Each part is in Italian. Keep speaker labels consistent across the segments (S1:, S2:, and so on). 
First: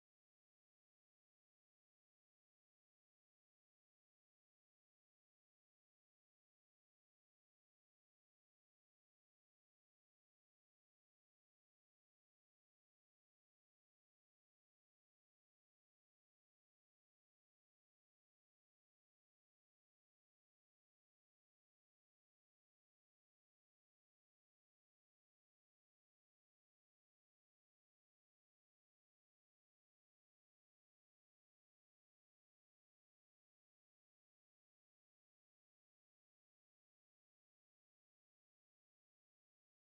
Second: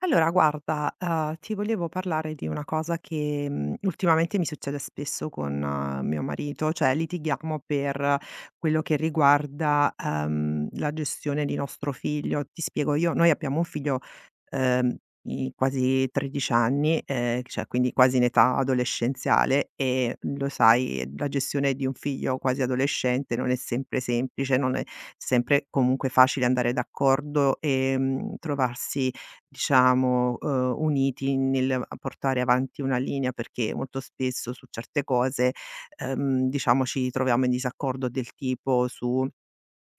S1: Allora guarda, ti volevo parlare di una cosa che, ultimamente mi succede spesso con mio marito, cioè litighiamo per quello che riguarda, la gestione di nostro figlio. Ti spiego, io noi abbiamo un figlio, di quasi 13 anni, cioè quindi quasi in età adolescenziale e lo sai, la gestione di un figlio quasi adolescente non è sempre semplice, non è sempre comunque facile andare d'accordo e, trovarsi diciamo, uniti nel a portare avanti una linea, perché molto spesso su certe cose, diciamo ci troviamo in disaccordo del tipo su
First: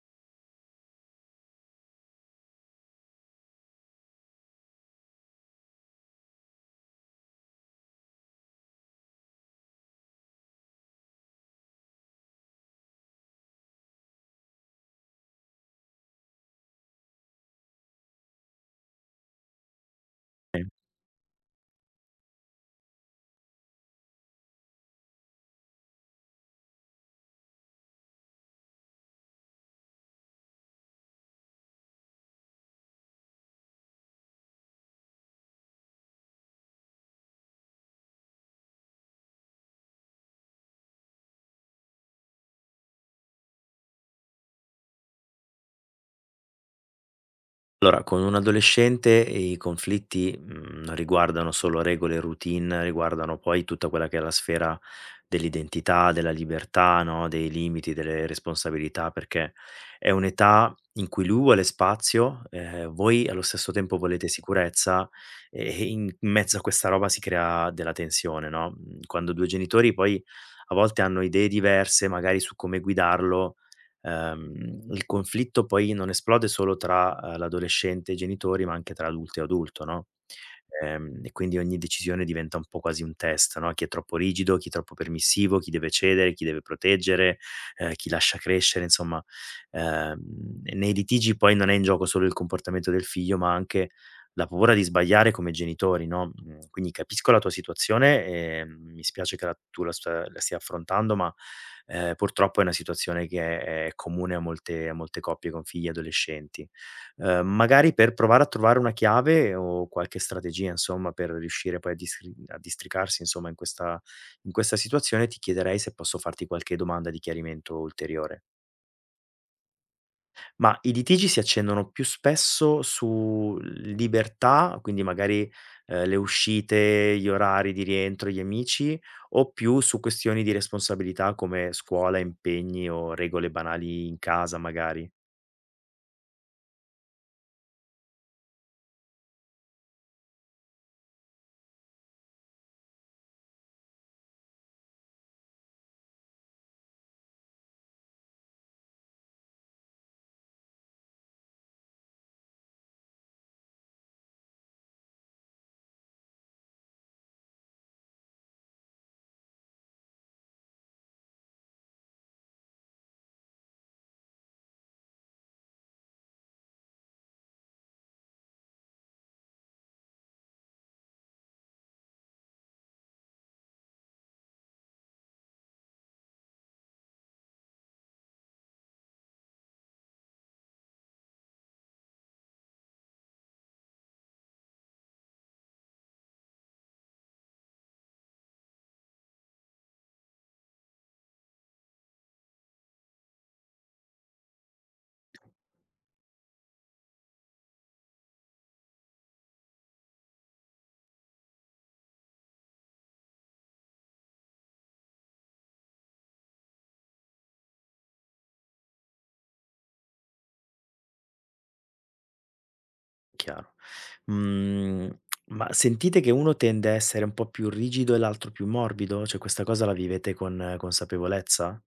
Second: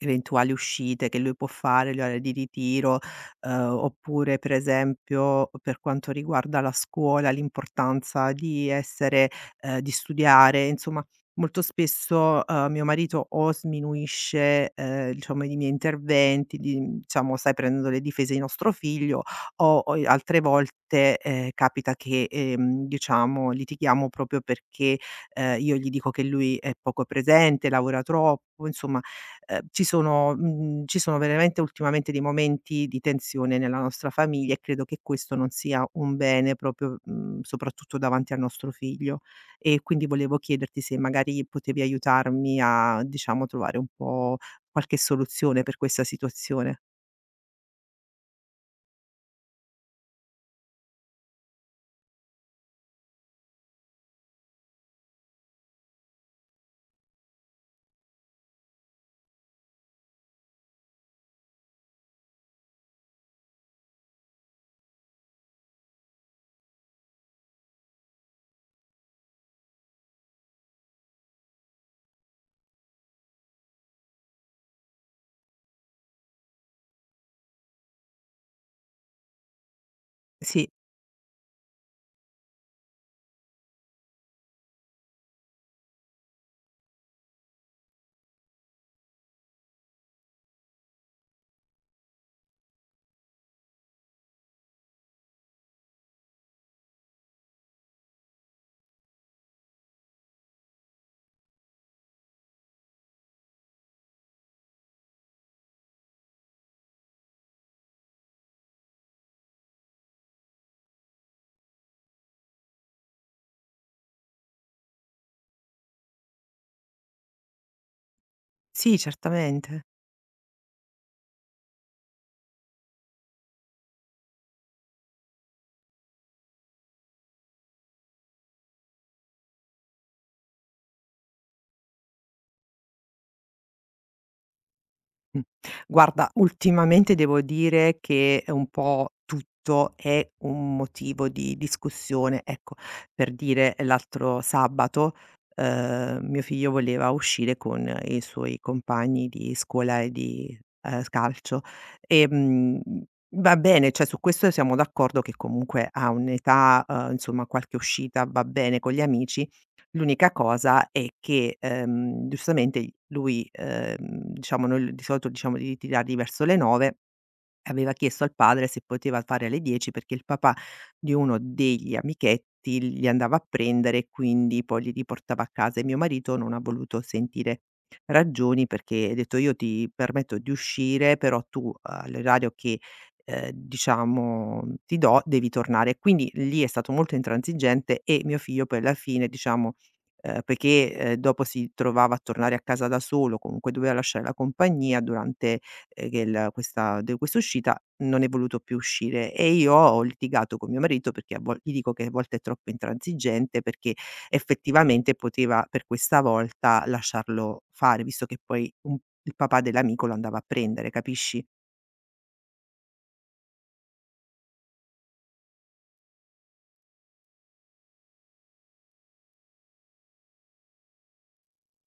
S1: eventuali uscite che lui può fare, gli orari di ritiro, uhm, oppure per esempio per quanto riguarda la scuola, l'importanza di essere di studiare, insomma molto spesso, mio marito o sminuisce, diciamo i miei interventi, di diciamo sai prendendo le difese di nostro figlio o i altre volte, capita che, diciamo litighiamo proprio perché, io gli dico che lui è poco presente, lavora troppo, insomma. Ci sono ci sono veramente ultimamente dei momenti di tensione nella nostra famiglia e credo che questo non sia un bene proprio, soprattutto davanti al nostro figlio. E quindi volevo chiederti se magari potevi aiutarmi a, diciamo, trovare un po' qualche soluzione per questa situazione.
S2: Allora, con un adolescente i conflitti, non riguardano solo regole e routine, riguardano poi tutta quella che è la sfera dell'identità, della libertà, no, dei limiti, delle responsabilità, perché è un'età in cui lui vuole spazio, voi allo stesso tempo volete sicurezza, e in mezzo a questa roba si crea della tensione, no, quando 2 genitori poi a volte hanno idee diverse, magari su come guidarlo. Il conflitto poi non esplode solo tra, l'adolescente e i genitori, ma anche tra adulto e adulto, no.
S1: Sì,
S2: E quindi ogni decisione diventa un po' quasi un test, no, chi è troppo rigido, chi è troppo permissivo, chi deve cedere, chi deve proteggere, chi lascia crescere, insomma. ehm, Nei litigi poi non è in gioco solo il comportamento del figlio, ma anche la paura di sbagliare come genitori, no, quindi capisco la tua situazione, mi spiace che la tu la sta la stia affrontando, ma purtroppo è una situazione che è comune a molte coppie con figli adolescenti. Magari per provare a trovare una chiave o qualche strategia, insomma, per riuscire poi a districarsi, insomma, in questa situazione, ti chiederei se posso farti qualche domanda di chiarimento ulteriore.
S1: sì, certamente.
S2: Ma i litigi si accendono più spesso su libertà, quindi magari, le uscite, gli orari di rientro, gli amici, o più su questioni di responsabilità come scuola, impegni o regole banali in casa magari?
S1: Mh. Guarda, ultimamente devo dire che è un po' tutto è un motivo di discussione. Ecco, per dire, l'altro sabato, mio figlio voleva uscire con i suoi compagni di scuola e di, calcio. Ehm, Va bene, cioè su questo siamo d'accordo che comunque a un'età, insomma qualche uscita va bene con gli amici. L'unica cosa è che, giustamente lui, diciamo noi l di solito diciamo di tirargli verso le 9. Aveva chiesto al padre se poteva fare alle 10 perché il papà di uno degli amichetti li andava a prendere e quindi poi li riportava a casa, e mio marito non ha voluto sentire ragioni perché ha detto: "Io ti permetto di uscire, però tu all'orario che, diciamo ti do devi tornare". Quindi lì è stato molto intransigente e mio figlio poi alla fine diciamo, perché, dopo si trovava a tornare a casa da solo, comunque doveva lasciare la compagnia durante che la questa de questa uscita non è voluto più uscire, e io ho litigato con mio marito perché a vol gli dico che a volte è troppo intransigente, perché effettivamente poteva per questa volta lasciarlo fare, visto che poi un il papà dell'amico lo andava a prendere, capisci?
S2: Chiaro. Mhmm, ma sentite che uno tende a essere un po' più rigido e l'altro più morbido? Cioè questa cosa la vivete con consapevolezza?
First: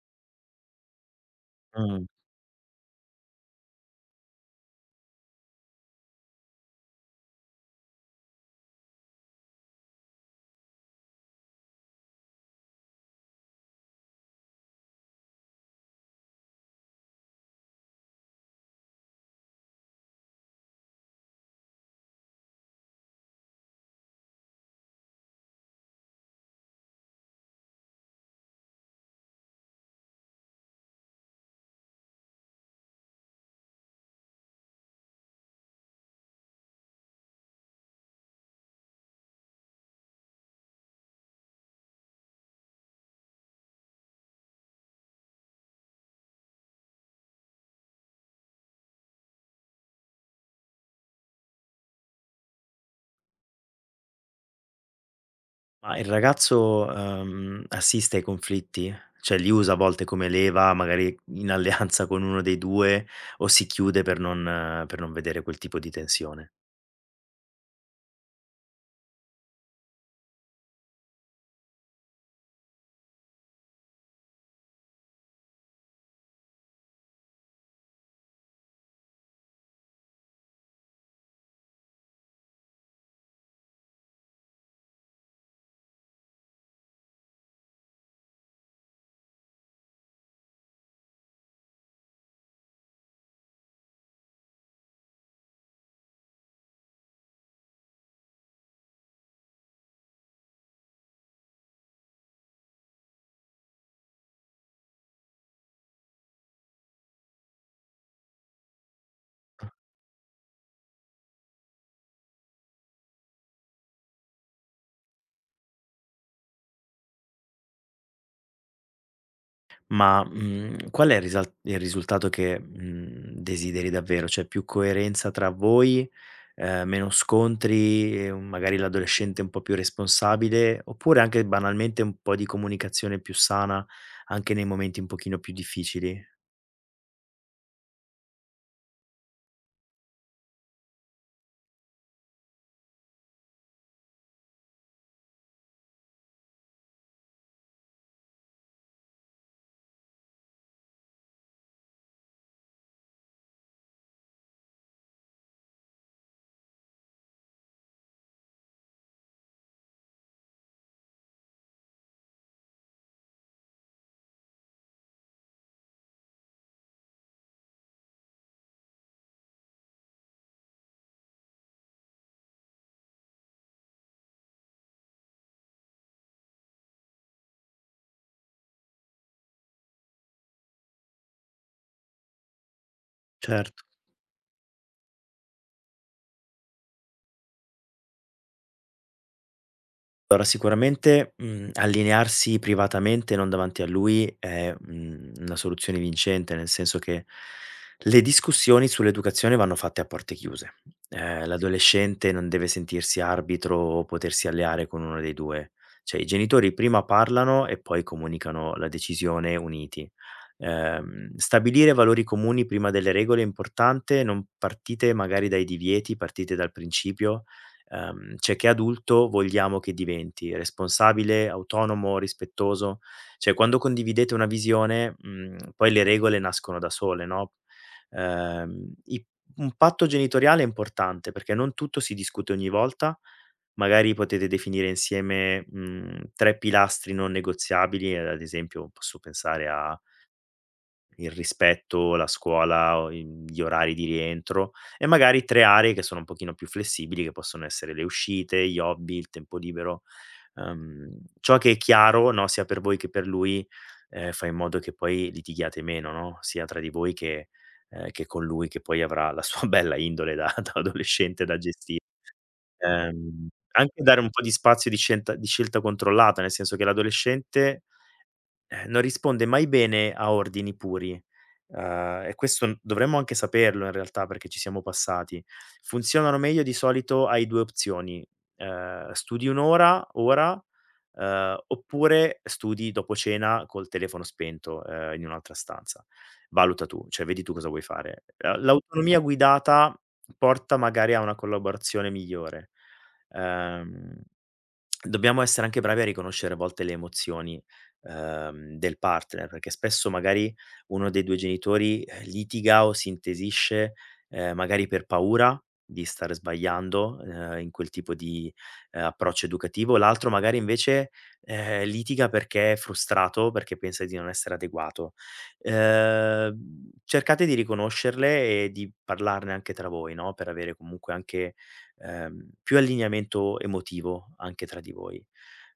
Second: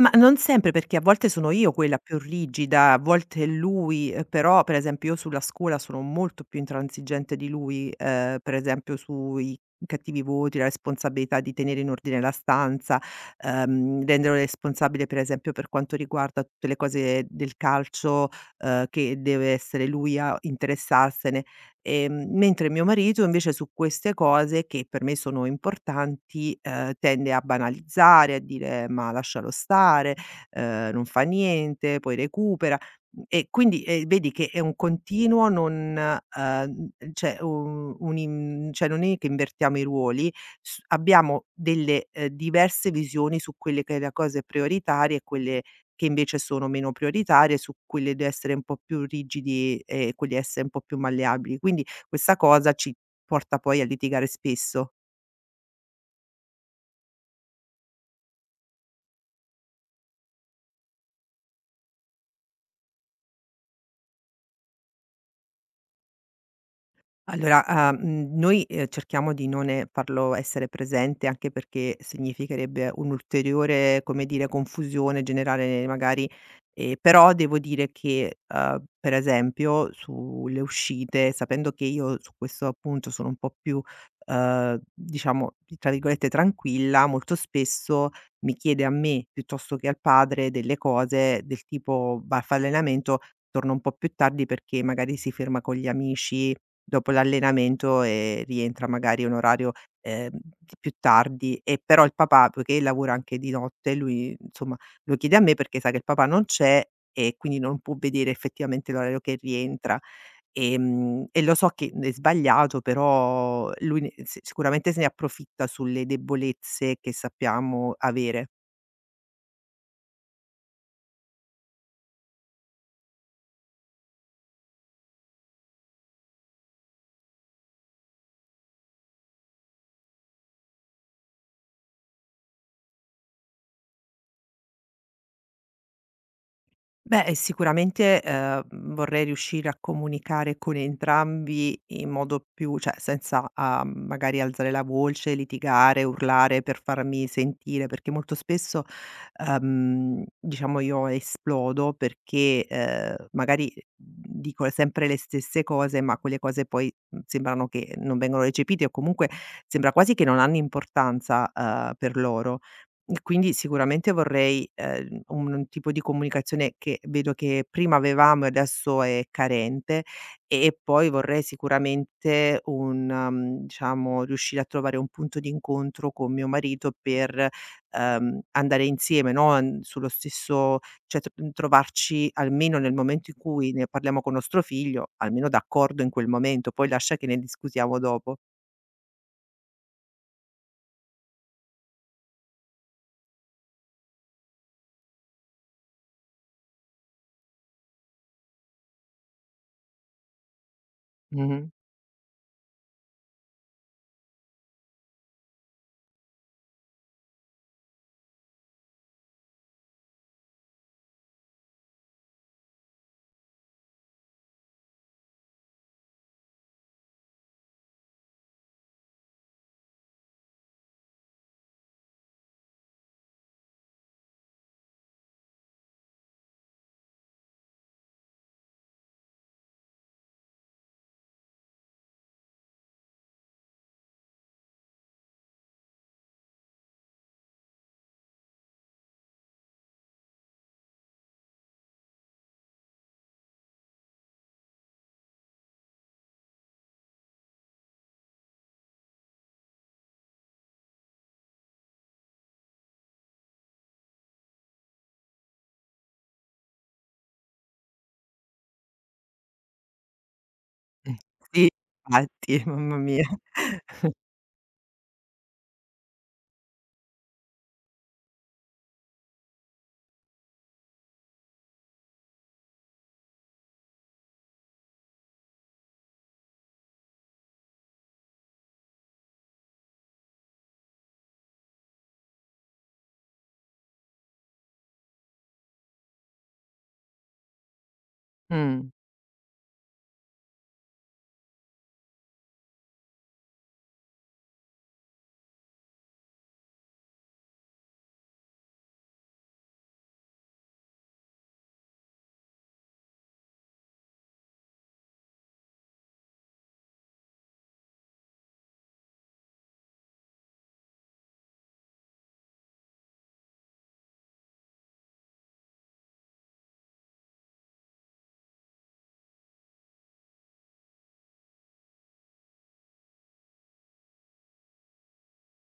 S1: Ma non sempre, perché a volte sono io quella
S2: Mh.
S1: più rigida, a volte è lui, però per esempio io sulla scuola sono molto più intransigente di lui, per esempio sui cattivi voti, la responsabilità di tenere in ordine la stanza, renderlo responsabile per esempio per quanto riguarda tutte le cose del calcio, che deve essere lui a interessarsene. Mentre mio marito invece su queste cose che per me sono importanti, tende a banalizzare, a dire: "Ma lascialo stare, non fa niente, poi recupera". E quindi, vedi che è un continuo non cioè u un in cioè non è che invertiamo i ruoli, s abbiamo delle, diverse visioni su quelle che è la cose prioritarie e quelle che invece sono meno prioritarie, su quelle di essere un po' più rigidi e quelle essere un po' più malleabili. Quindi questa cosa ci porta poi a litigare spesso.
S2: Ma il ragazzo, assiste ai conflitti? Cioè li usa a volte come leva, magari in alleanza con uno dei 2 o si chiude per non vedere quel tipo di tensione?
S1: Allora, ah, noi, cerchiamo di non, farlo essere presente, anche perché significherebbe un'ulteriore, come dire, confusione, generare magari. Però devo dire che, per esempio sulle uscite, sapendo che io su questo appunto sono un po' più, diciamo, tra virgolette "tranquilla", molto spesso mi chiede a me, piuttosto che al padre, delle cose del tipo: "Va, fa allenamento, torna un po' più tardi perché magari si ferma con gli amici." Dopo l'allenamento, rientra magari a un orario, di più tardi e però il papà, poiché lavora anche di notte, lui insomma lo chiede a me perché sa che il papà non c'è e quindi non può vedere effettivamente l'orario che rientra. E lo so che è sbagliato, però lui ne si sicuramente se ne approfitta sulle debolezze che sappiamo avere.
S2: Ma, qual è il risultato che, desideri davvero? Cioè più coerenza tra voi, meno scontri, magari l'adolescente un po' più responsabile, oppure anche banalmente un po' di comunicazione più sana anche nei momenti un pochino più difficili?
S1: Beh, e sicuramente, vorrei riuscire a comunicare con entrambi in modo più cioè senza, a magari alzare la voce, litigare, urlare per farmi sentire, perché molto spesso, diciamo io esplodo perché, magari dico sempre le stesse cose, ma quelle cose poi, sembrano che non vengano recepite o comunque sembra quasi che non hanno importanza, per loro. E quindi sicuramente vorrei, un tipo di comunicazione che vedo che prima avevamo e adesso è carente, e poi vorrei sicuramente un diciamo, riuscire a trovare un punto di incontro con mio marito per, andare insieme, no, n sullo stesso cioè t trovarci almeno nel momento in cui
S2: Certo.
S1: ne parliamo con nostro figlio, almeno d'accordo in quel momento, poi lascia che ne discutiamo dopo.
S2: Allora sicuramente, allinearsi privatamente, non davanti a lui è, una soluzione vincente, nel senso che le discussioni sull'educazione vanno fatte a porte chiuse.
S1: Mh-mh.
S2: L'adolescente non deve sentirsi arbitro o potersi alleare con uno dei 2. Cioè i genitori prima parlano e poi comunicano la decisione uniti. Stabilire valori comuni prima delle regole è importante, non partite magari dai divieti, partite dal principio. Cioè che adulto vogliamo che diventi? Responsabile, autonomo, rispettoso? Cioè quando condividete una visione, poi le regole nascono da sole, no. I Un patto genitoriale è importante perché non tutto si discute ogni volta, magari potete definire insieme, 3 pilastri non negoziabili, ad esempio posso pensare a il rispetto, la scuola o in gli orari di rientro e magari 3 aree che sono un pochino più flessibili, che possono essere le uscite, gli hobby, il tempo libero. Ciò che è chiaro, no, sia per voi che per lui, fa in modo che poi litighiate meno, no, sia tra di voi che con lui che poi avrà la sua bella indole da
S1: Mh.
S2: adolescente da
S1: Sì,
S2: gesti.
S1: infatti, mamma mia.
S2: Anche dare un po' di spazio di scelta controllata, nel senso che l'adolescente non risponde mai bene a ordini puri, uhm, e questo n dovremmo anche saperlo in realtà perché ci siamo passati. Funzionano meglio di solito hai 2 opzioni: studi 1 ora, oppure studi dopo cena col telefono spento, in un'altra stanza. Valuta tu, cioè vedi tu cosa vuoi fare.
S1: Mh.
S2: L'autonomia guidata porta magari a una collaborazione migliore. Uhm Dobbiamo essere anche bravi a riconoscere a volte le emozioni, del partner, perché spesso magari uno dei 2 genitori, litiga o si intesisce, magari per paura di stare sbagliando, in quel tipo di, approccio educativo, l'altro magari invece, litiga perché è frustrato, perché pensa di non essere adeguato. Cercate di riconoscerle e di parlarne anche tra voi, no, per avere comunque anche più allineamento emotivo anche tra di voi.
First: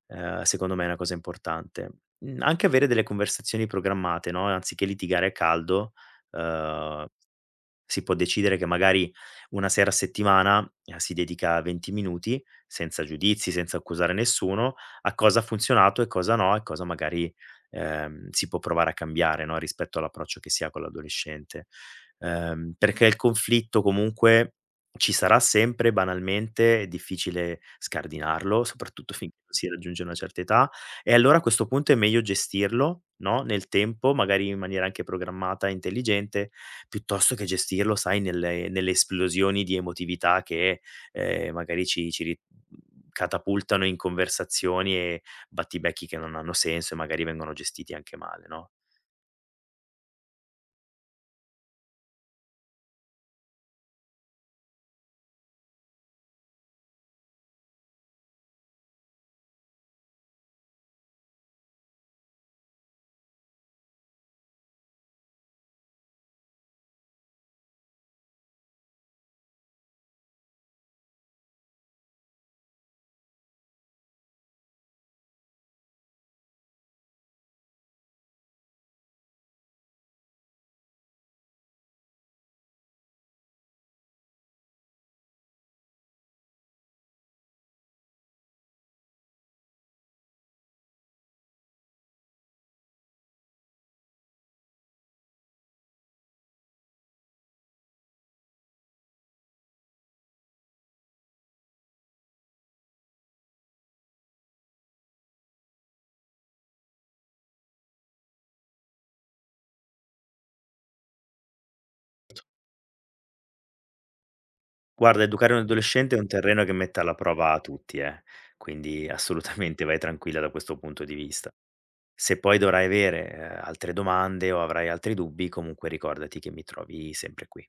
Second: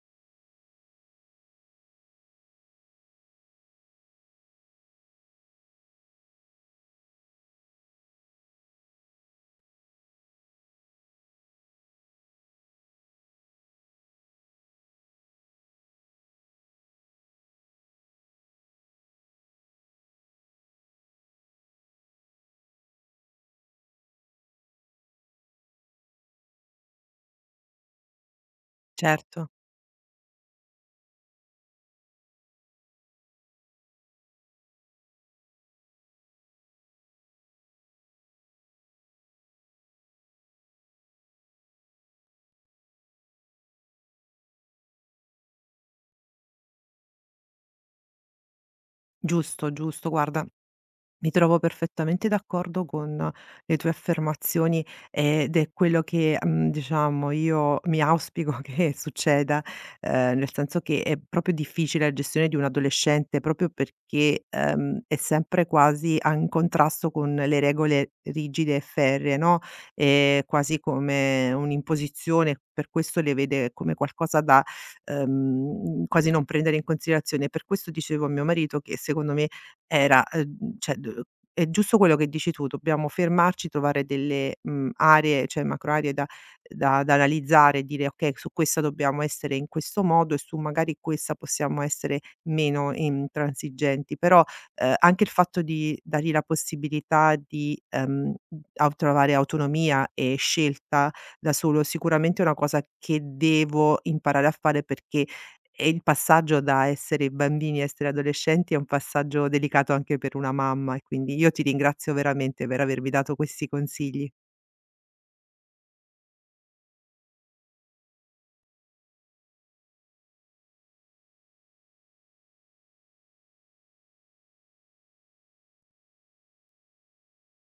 S2: Secondo me è una cosa importante. Anche avere delle conversazioni programmate, no, anziché litigare a caldo, uhm si può decidere che magari una sera a settimana, si dedica 20 minuti, senza giudizi, senza accusare nessuno, a cosa ha funzionato e cosa no, e cosa magari, si può provare a cambiare, no, rispetto all'approccio che si ha con l'adolescente. Perché il conflitto comunque ci sarà sempre banalmente, è difficile scardinarlo, soprattutto finché
S1: Certo,
S2: non si raggiunge una certa età, e allora a questo punto è meglio gestirlo, no, nel tempo, magari in maniera anche programmata e intelligente, piuttosto che gestirlo, sai, nelle esplosioni di emotività che, magari ci ci ri catapultano in conversazioni e battibecchi che non hanno senso e magari vengono gestiti anche male, no.
S1: giusto, giusto. Guarda, mi trovo perfettamente d'accordo con le tue affermazioni ed è quello che, diciamo io mi auspico che succeda, nel senso che è proprio difficile la gestione di un adolescente proprio perché, è sempre quasi a in contrasto con le regole rigide e ferree, no, è quasi come un'imposizione, per questo le vede come qualcosa da, quasi non prendere in considerazione. Per questo dicevo a mio marito che secondo me era, cioè d è giusto quello che dici tu, dobbiamo fermarci, trovare delle, aree, cioè macro aree da analizzare e dire: "Okay, su questa dobbiamo essere in questo modo e su magari questa possiamo essere meno intransigenti." Però, anche il fatto di dargli la possibilità di, a trovare autonomia e scelta da solo, sicuramente è una cosa che devo imparare a fare perché e il passaggio da essere bambini a essere adolescenti è un passaggio delicato anche per una mamma e quindi io ti ringrazio veramente per avermi dato questi consigli.
S2: Guarda, educare un adolescente è un terreno che mette alla prova a tutti, quindi assolutamente vai tranquilla da questo punto di vista. Se poi dovrai avere, altre domande o avrai altri dubbi, comunque ricordati che mi trovi sempre qui.